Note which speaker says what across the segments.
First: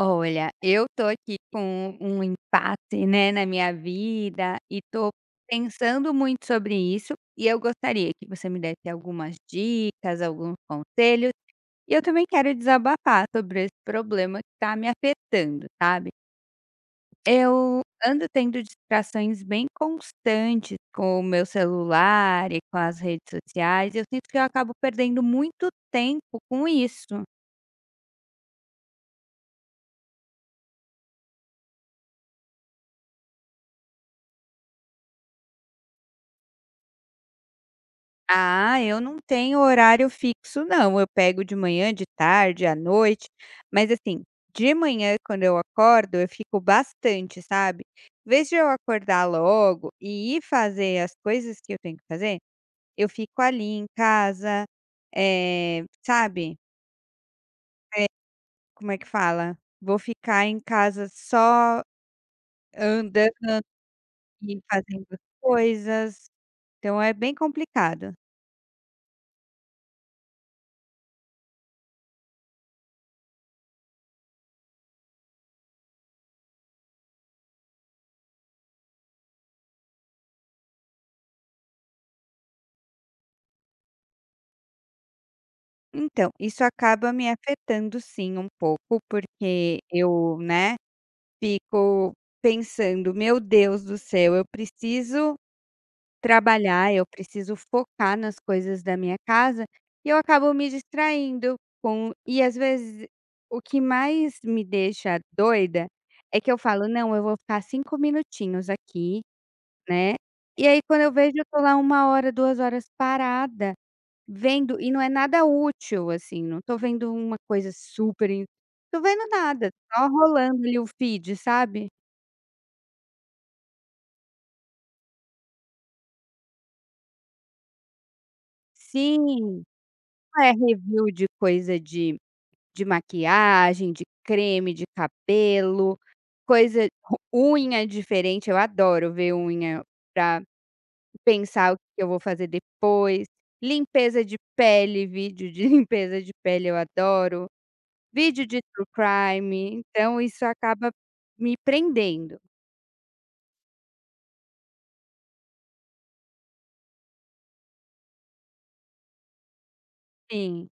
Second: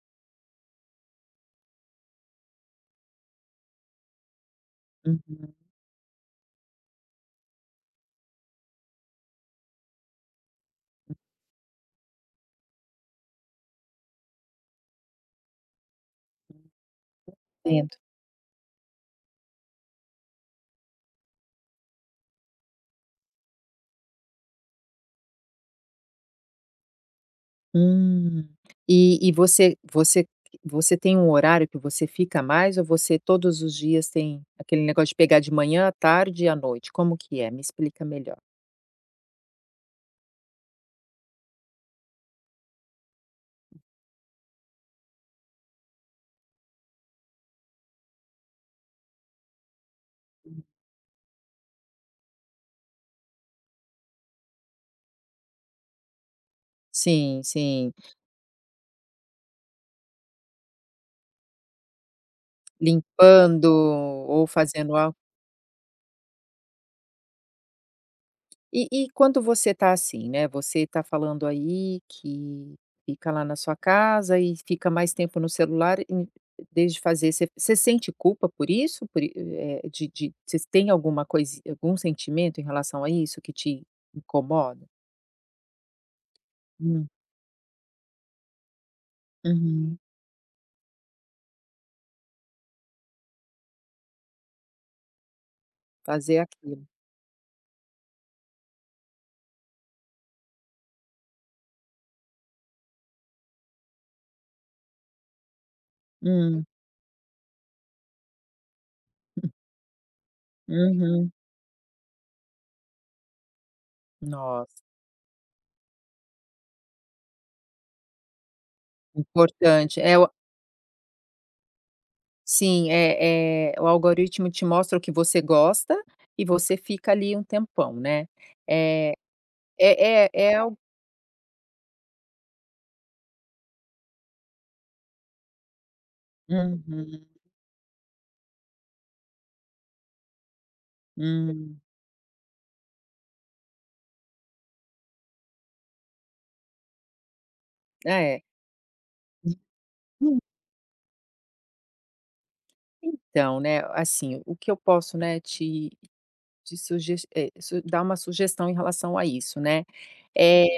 Speaker 1: Olha, eu tô aqui com um impasse, né, na minha vida e tô
Speaker 2: Uhum.
Speaker 1: pensando muito sobre isso e eu gostaria que você me desse algumas dicas, alguns conselhos. E eu também quero desabafar sobre esse problema que tá me afetando, sabe? Eu
Speaker 2: Entendo.
Speaker 1: ando tendo distrações bem constantes com o meu celular e com as redes sociais e eu sinto que eu acabo perdendo muito tempo com isso.
Speaker 2: Hum. E você tem um horário que você fica mais ou você todos os dias tem aquele negócio de pegar de manhã, à tarde e à noite, como que é? Me explica melhor.
Speaker 1: Ah, eu não tenho horário fixo não, eu pego de manhã, de tarde, à noite, mas assim, de manhã quando eu acordo eu fico bastante, sabe. Em vez de eu acordar logo e ir fazer as coisas que eu tenho que fazer, eu fico ali em casa, sabe,
Speaker 2: Sim, sim.
Speaker 1: eh, como é que fala? Vou ficar em casa só andando
Speaker 2: Limpando ou
Speaker 1: e
Speaker 2: fazendo
Speaker 1: fazendo
Speaker 2: algo.
Speaker 1: coisas, então é bem complicado.
Speaker 2: E quando você tá assim, né, você tá falando aí que fica lá na sua casa e fica mais tempo no celular em vez fazer você sente culpa por isso? Por i eh, de você tem alguma coisa, algum sentimento em relação a isso que te incomoda?
Speaker 1: Então, isso
Speaker 2: Hum,
Speaker 1: acaba me afetando sim um pouco, porque
Speaker 2: uhum.
Speaker 1: eu, né, fico pensando: "Meu Deus do céu, eu preciso
Speaker 2: Fazer aquilo.
Speaker 1: trabalhar, eu preciso focar nas coisas da minha casa", e eu acabo me distraindo com e às vezes o que mais me deixa doida é que eu
Speaker 2: Hum,
Speaker 1: falo: "Não, eu vou ficar 5 minutinhos aqui", né, e aí quando eu vejo
Speaker 2: uhum.
Speaker 1: eu tô lá uma hora, 2 horas parada. Vendo
Speaker 2: Nossa,
Speaker 1: e não é nada útil, assim, não tô vendo uma coisa super in tô vendo nada,
Speaker 2: importante.
Speaker 1: só
Speaker 2: É o
Speaker 1: rolando ali o feed, sabe.
Speaker 2: sim, é é o algoritmo te mostra o que você gosta e você fica ali um tempão, né. Eh
Speaker 1: Sim,
Speaker 2: É é
Speaker 1: é
Speaker 2: é al
Speaker 1: review de coisa de maquiagem, de creme, de cabelo,
Speaker 2: Uhum,
Speaker 1: coisa ro unha diferente, eu adoro ver unha pra pensar o
Speaker 2: hum.
Speaker 1: que eu vou fazer depois, limpeza de pele, vídeo de limpeza de pele eu adoro,
Speaker 2: É.
Speaker 1: vídeo de true crime, então
Speaker 2: Hum.
Speaker 1: isso acaba me prendendo.
Speaker 2: Então, né, assim, o que eu posso, né, te te suges eh, su dar uma sugestão em relação a isso, né. É
Speaker 1: Sim.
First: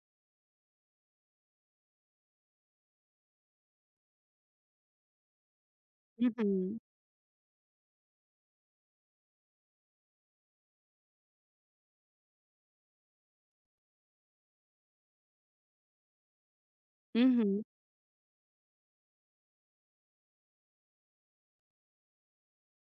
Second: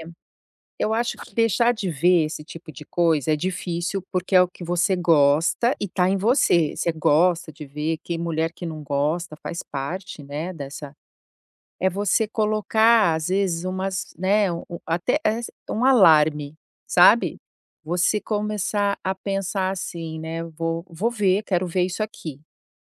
Speaker 2: eu acho que deixar de ver esse tipo de coisa é difícil, porque é o que você gosta e tá em você.
Speaker 1: Uhum.
Speaker 2: Você gosta de ver, que mulher que não gosta, faz parte, né, dessa. É você colocar, às vezes, umas, né, um um- até es um alarme, sabe.
Speaker 1: Uhum.
Speaker 2: Você começar a pensar assim, né: "Vou ver, quero ver isso aqui",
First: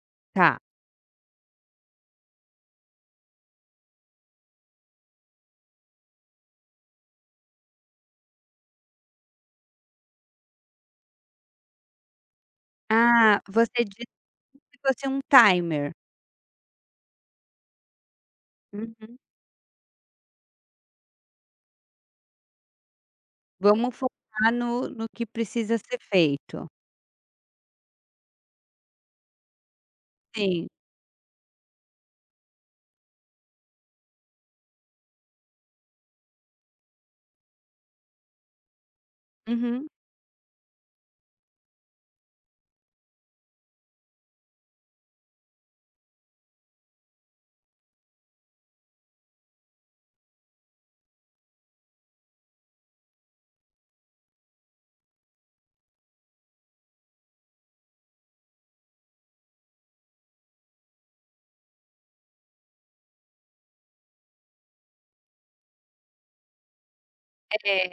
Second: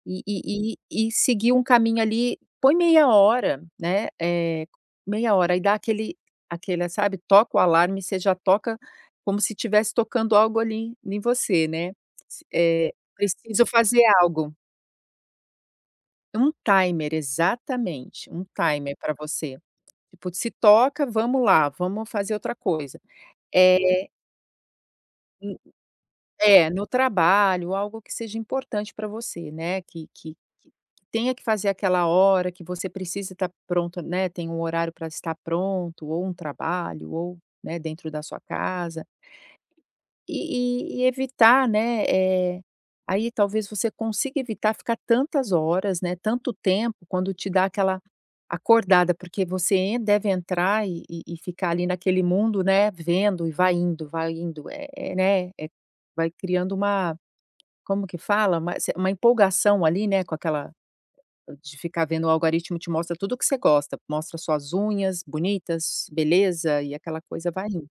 Speaker 2: e
Speaker 1: Tá.
Speaker 2: e e seguir um caminho ali, põe meia hora, né, é meia hora, e dá aquele, sabe, toca o alarme, você já toca como se tivesse tocando algo ali em você, né.
Speaker 1: Ah,
Speaker 2: Preciso
Speaker 1: você
Speaker 2: fazer
Speaker 1: disse
Speaker 2: algo.
Speaker 1: que fosse um timer.
Speaker 2: Um timer, exatamente, um timer para
Speaker 1: Uhum.
Speaker 2: você. Tipo, se toca, vamos lá, vamos fazer outra coisa.
Speaker 1: Vamos
Speaker 2: Eh,
Speaker 1: focar no que
Speaker 2: n
Speaker 1: precisa ser feito.
Speaker 2: é, no trabalho, algo que seja importante para você, né, que que
Speaker 1: Sim.
Speaker 2: que tenha que fazer aquela hora, que você precisa estar pronto, né, tem um horário para estar pronto, ou um trabalho, ou, né, dentro da sua casa.
Speaker 1: Uhum.
Speaker 2: Evitar, aí talvez você consiga evitar ficar tantas horas, né, tanto tempo, quando te dá aquela acordada, porque você en deve entrar e ficar ali naquele mundo, né, vendo e vai indo, vai indo, vai criando uma como que fala? Uma se uma empolgação ali, né, com aquela de ficar vendo o algoritmo te mostra tudo o que você gosta, mostra suas unhas bonitas, beleza, e aquela coisa vai indo.
Speaker 1: É.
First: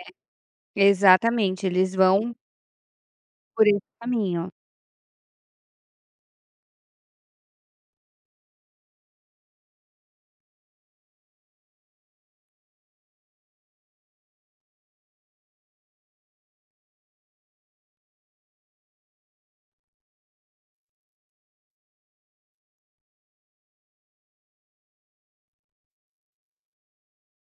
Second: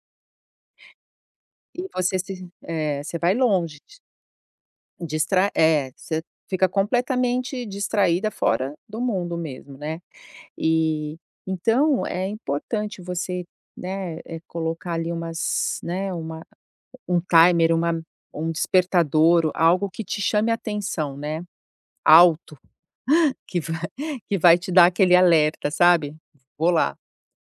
Speaker 1: Exatamente,
Speaker 2: E
Speaker 1: eles
Speaker 2: você
Speaker 1: vão
Speaker 2: se é, você vai
Speaker 1: por esse
Speaker 2: longe.
Speaker 1: caminho.
Speaker 2: Distra é, você fica completamente distraída fora do mundo mesmo, né. E então é importante você, né, colocar ali umas, né, uma um timer, uma um despertador, algo que te chame atenção, né, alto, que vai que vai te dar aquele alerta, sabe. "Vou lá".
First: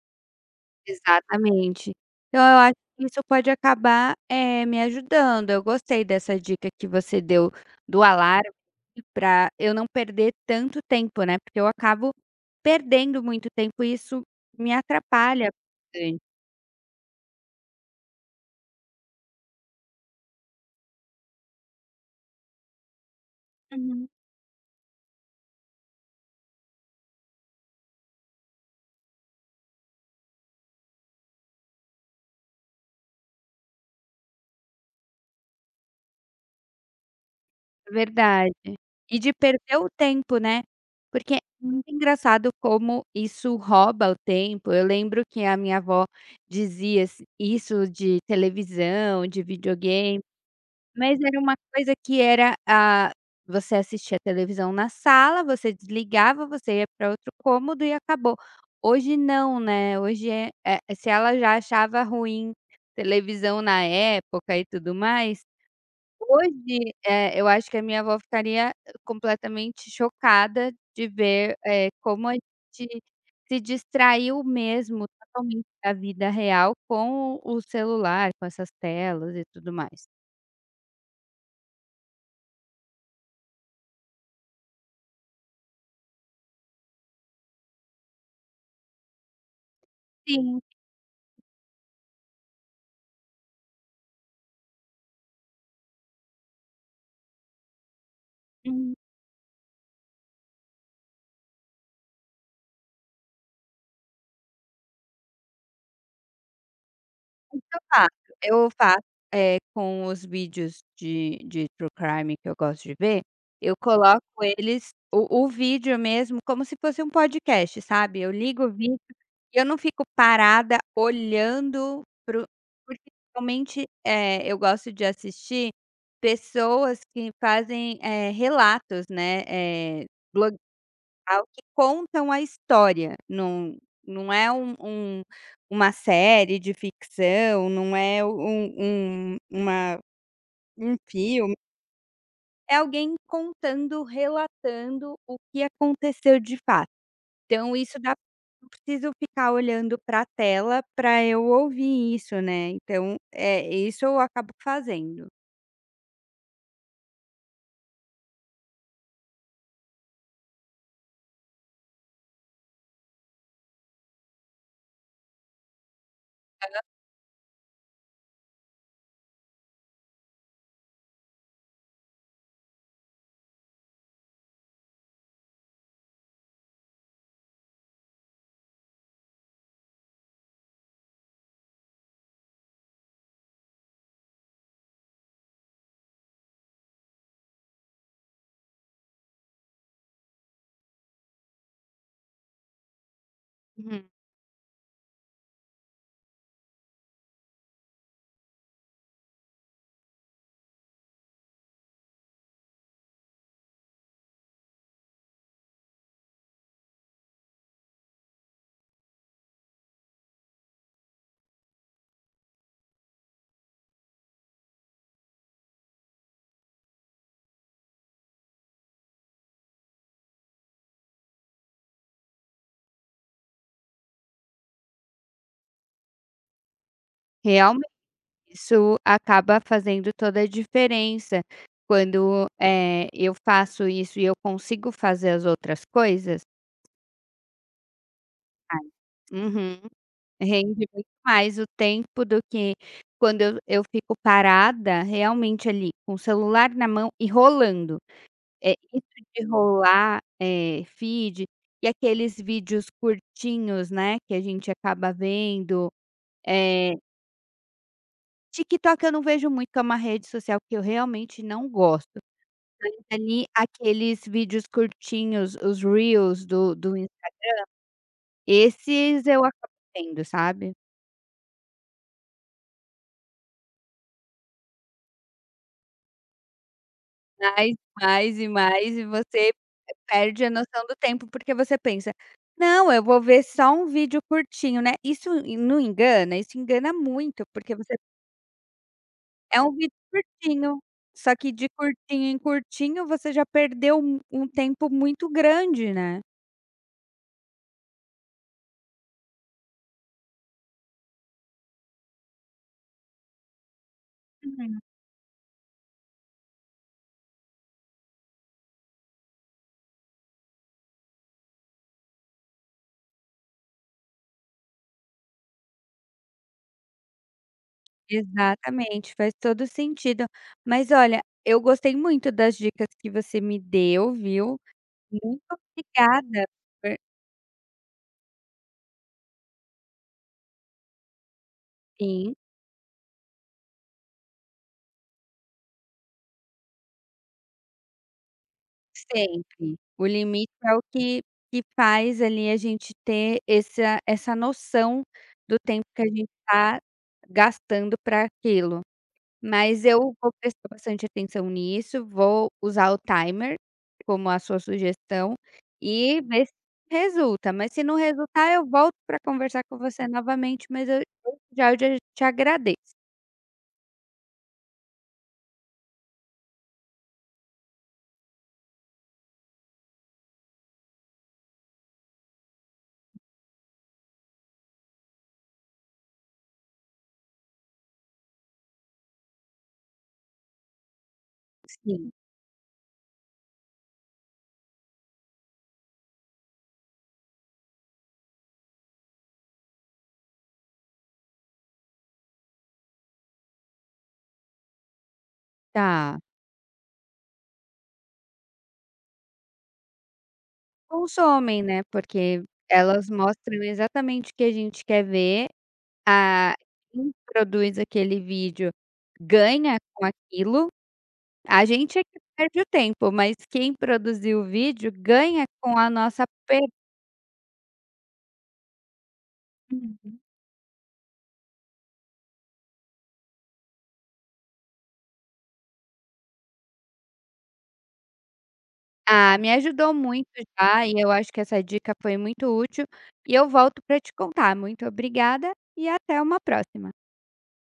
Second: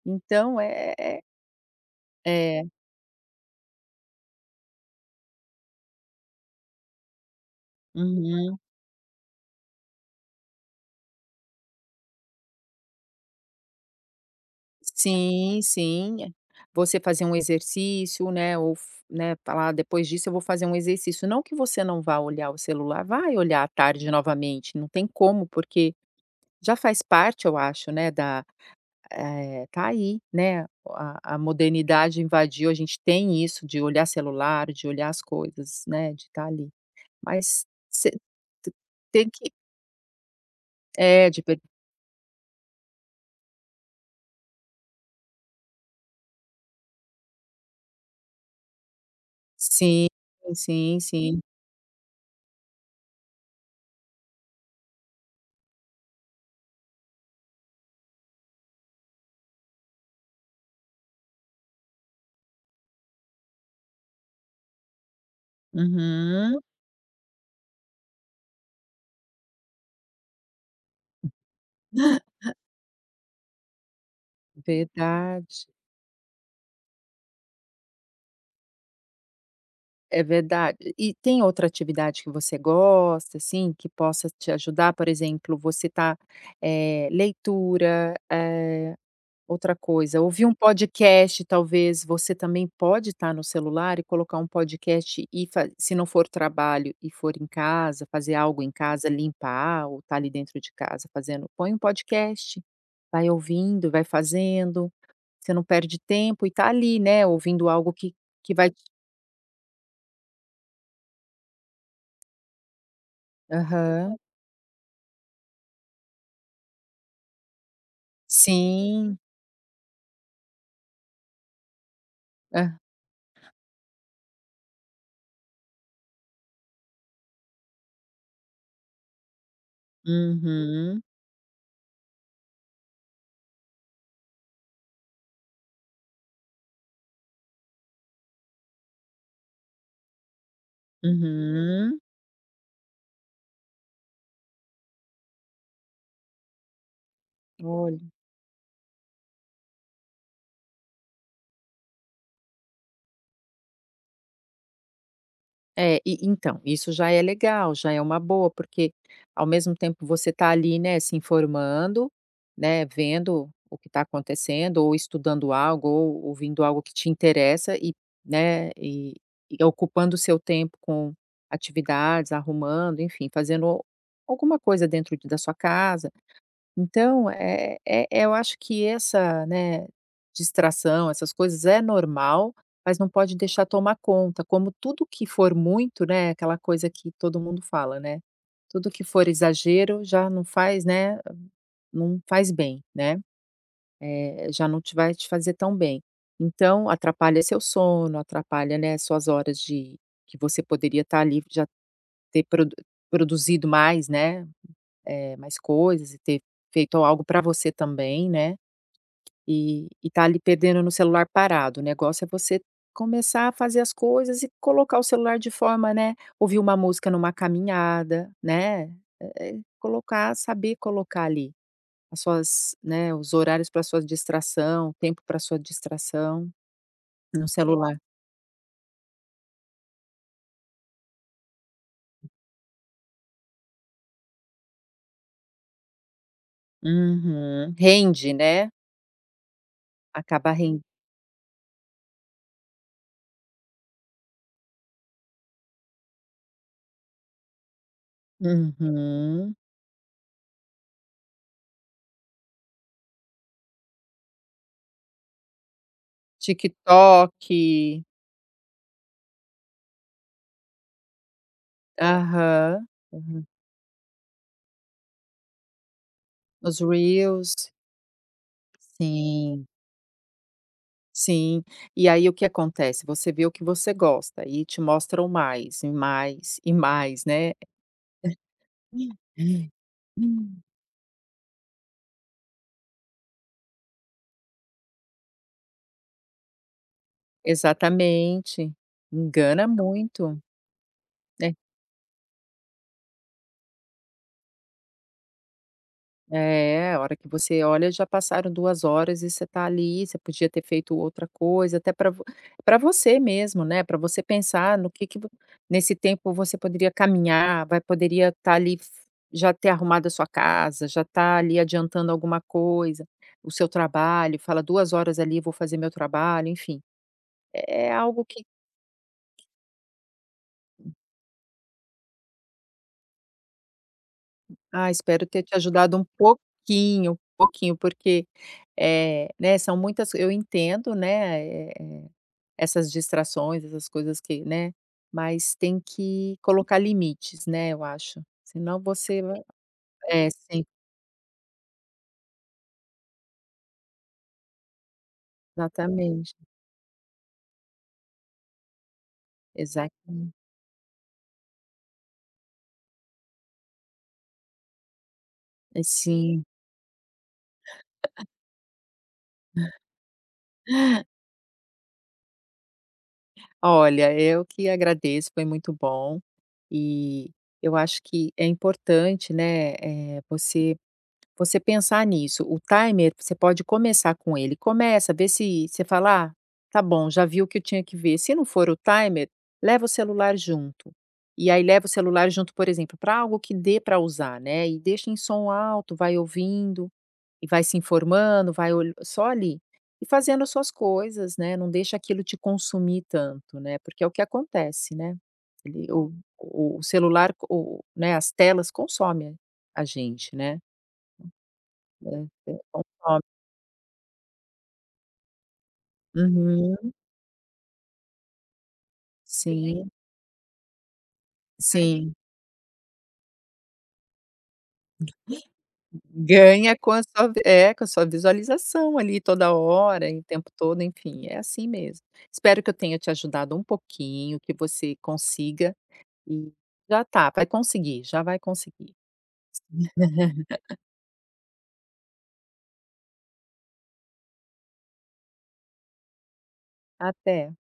Speaker 2: Então é é
Speaker 1: Exatamente. Então eu
Speaker 2: é.
Speaker 1: acho que isso pode acabar, me ajudando. Eu gostei dessa dica que você deu do alarme
Speaker 2: Uhum.
Speaker 1: para eu não perder tanto tempo, né, porque eu acabo perdendo muito tempo e isso me atrapalha.
Speaker 2: Sim, sim. É. Você fazer um exercício, né, ou f né, falar: "Depois disso eu vou fazer um exercício". Não que você não vá olhar o celular, vai olhar à
Speaker 1: Uhum.
Speaker 2: tarde novamente, não tem como, porque já faz parte, eu acho, né, da tá aí, né, a modernidade invadiu, a gente tem isso de olhar celular, de olhar as coisas, né, de estar ali. Mas você
Speaker 1: Verdade.
Speaker 2: te
Speaker 1: E
Speaker 2: tem
Speaker 1: de
Speaker 2: que
Speaker 1: perder o tempo, né.
Speaker 2: é,
Speaker 1: Porque é
Speaker 2: de per
Speaker 1: muito engraçado como isso rouba o tempo. Eu lembro que a minha avó dizia s isso de televisão, de
Speaker 2: sim,
Speaker 1: videogame,
Speaker 2: sim,
Speaker 1: mas era
Speaker 2: sim.
Speaker 1: uma coisa que era, a você assistia televisão na sala, você desligava, você ia para outro cômodo e acabou. Hoje não, né, hoje é se ela já achava ruim televisão na época e tudo mais.
Speaker 2: Uhum,
Speaker 1: Hoje, eu acho que a minha avó ficaria completamente chocada de ver, como a gente se distraiu mesmo totalmente
Speaker 2: verdade.
Speaker 1: da vida real com o celular, com essas telas e tudo mais.
Speaker 2: É verdade. E tem outra atividade que você gosta, assim, que possa te ajudar? Por exemplo, você tá leitura, outra coisa, ouvir um
Speaker 1: Sim,
Speaker 2: podcast, talvez, você também pode estar no celular e colocar um podcast e fa se não for trabalho e for em casa, fazer algo em
Speaker 1: uhum.
Speaker 2: casa, limpar ou tá ali dentro de casa fazendo, põe um podcast, vai ouvindo, vai fazendo, você não perde tempo e tá ali, né,
Speaker 1: O
Speaker 2: ouvindo
Speaker 1: que eu
Speaker 2: algo
Speaker 1: faço?
Speaker 2: que
Speaker 1: Eu
Speaker 2: vai te
Speaker 1: faço, com os vídeos de true crime que eu gosto de ver, eu
Speaker 2: aham.
Speaker 1: coloco eles o vídeo mesmo como se fosse um podcast, sabe. Eu ligo o vídeo
Speaker 2: Sim.
Speaker 1: e eu não fico parada olhando para o
Speaker 2: Hã.
Speaker 1: porque realmente, eu gosto de assistir pessoas que fazem, relatos, né, eh, blo
Speaker 2: Uhum,
Speaker 1: ao que contam a história, não não é uma série de ficção, não é um um uma um filme,
Speaker 2: uhum.
Speaker 1: é alguém contando, relatando o que aconteceu de fato. Então isso
Speaker 2: Olha.
Speaker 1: dá não preciso ficar olhando para a tela para eu ouvir isso, né, então, é isso eu acabo fazendo.
Speaker 2: É, e então, isso já é legal, já é uma boa, porque ao mesmo tempo você está ali, né, se informando, né, vendo o que está acontecendo, ou estudando algo, ou ouvindo algo que te interessa e, né, e ocupando o seu tempo com atividades, arrumando, enfim, fazendo alguma coisa dentro de- da sua casa. Então, eu acho que essa, né, distração, essas coisas é normal, mas não pode deixar tomar conta, como tudo que for muito, né, aquela coisa que todo mundo fala, né, tudo que for exagero já não faz, né, não faz bem, né,
Speaker 1: Uhum.
Speaker 2: já não te vai te fazer tão bem. Então atrapalha seu sono, atrapalha, né, suas horas de que você poderia estar ali já ter produzido mais, né mais coisas e ter feito algo para você também, né, e tá ali perdendo no celular parado. O negócio é você começar a fazer as coisas e colocar o celular de forma, né, ouvir uma música numa caminhada, né, colocar saber colocar ali as suas né, os horários pra sua distração, o tempo pra sua distração no celular.
Speaker 1: Isso acaba fazendo toda a diferença. Quando, eu faço isso e eu consigo fazer as outras coisas,
Speaker 2: Uhum. Rende, né,
Speaker 1: uhum,
Speaker 2: acaba ren
Speaker 1: rende muito mais o tempo do que quando eu fico parada realmente ali com o celular na mão e rolando. É isso de
Speaker 2: uhum.
Speaker 1: rolar, feed e aqueles vídeos curtinhos, né, que a gente acaba vendo, eh,
Speaker 2: TikTok.
Speaker 1: TikTok eu não vejo muito, que é uma rede social que eu realmente não gosto.
Speaker 2: Aham.
Speaker 1: Bastante
Speaker 2: Aham.
Speaker 1: ali aqueles vídeos curtinhos, os reels do
Speaker 2: Nos
Speaker 1: do Insta
Speaker 2: reels.
Speaker 1: esses eu
Speaker 2: Sim.
Speaker 1: acabo vendo, sabe.
Speaker 2: Sim. E aí o que acontece? Você vê o que você gosta e te mostram mais, e mais, e mais, né.
Speaker 1: Mais, mais e mais e você perde a
Speaker 2: Hum.
Speaker 1: noção do tempo, porque você pensa: "Não, eu vou ver só um vídeo curtinho", né. Isso não engana? Isso engana muito, porque você
Speaker 2: Exatamente.
Speaker 1: é
Speaker 2: Engana
Speaker 1: um vídeo
Speaker 2: muito.
Speaker 1: curtinho, só
Speaker 2: É
Speaker 1: que de curtinho em curtinho você já perdeu um tempo muito grande, né.
Speaker 2: É, a hora que você olha já passaram 2 horas e você está ali, você podia ter feito outra coisa, até para você mesmo, né. Para você pensar
Speaker 1: Uhum.
Speaker 2: no que vo nesse tempo você poderia caminhar, vai poderia estar ali f já ter arrumado a sua casa, já tá ali adiantando alguma coisa, o seu trabalho, fala: 2 horas ali, vou fazer meu trabalho", enfim. É é algo que
Speaker 1: Exatamente, faz todo sentido. Mas olha, eu gostei muito das dicas que você me deu, viu.
Speaker 2: ah, espero
Speaker 1: Muito
Speaker 2: ter te ajudado
Speaker 1: obrigada por
Speaker 2: um pouquinho, porque, é né, são muitas eu entendo, né,
Speaker 1: sim,
Speaker 2: essas distrações, essas coisas que, né, mas tem que colocar limites, né, eu acho, senão você va
Speaker 1: sempre. O
Speaker 2: é,
Speaker 1: limite
Speaker 2: sim,
Speaker 1: é o que que faz ali a gente ter essa noção do tempo que a gente
Speaker 2: exatamente,
Speaker 1: está gastando para aquilo. Mas eu vou
Speaker 2: exatamente.
Speaker 1: prestar bastante atenção nisso, vou usar o timer, como a sua sugestão,
Speaker 2: É,
Speaker 1: e
Speaker 2: sim.
Speaker 1: ver se resulta, mas se não resultar eu volto para conversar com você novamente, mas eu já já te agradeço.
Speaker 2: Olha, eu que agradeço, foi muito bom, e eu acho que é importante, né, você Você pensar nisso, o timer você pode começar com ele, começa, vê se você fala: "Ah, tá bom, já vi o que eu tinha que ver", se não for o timer, leva o celular junto. E aí leva o
Speaker 1: Sim,
Speaker 2: celular junto, por exemplo, para algo que dê para usar, né, e deixa em som alto, vai ouvindo, e vai se informando, vai olha só ali, e fazendo as suas coisas, né, não deixa aquilo te consumir tanto, né, porque é o que acontece, né, ele
Speaker 1: tá.
Speaker 2: o celular o né, as telas consomem a gente, né.
Speaker 1: Consomem, né, porque
Speaker 2: É, é,
Speaker 1: elas
Speaker 2: consome.
Speaker 1: mostram exatamente o que a gente quer ver, a
Speaker 2: Uhum.
Speaker 1: quem produz aquele vídeo ganha
Speaker 2: Sim,
Speaker 1: com aquilo. A gente é
Speaker 2: sim.
Speaker 1: que perde o tempo, mas quem produziu o vídeo ganha com a nossa per
Speaker 2: Ganha com a sua vi é, com a sua visualização ali toda hora e o tempo todo, enfim, é assim mesmo. Espero que eu tenha te ajudado um pouquinho, que você consiga e já tá, vai conseguir, já vai conseguir.
Speaker 1: Ah, me ajudou muito já, e eu acho que essa dica foi muito útil, e eu volto para te contar. Muito obrigada e até uma próxima.
Speaker 2: Até.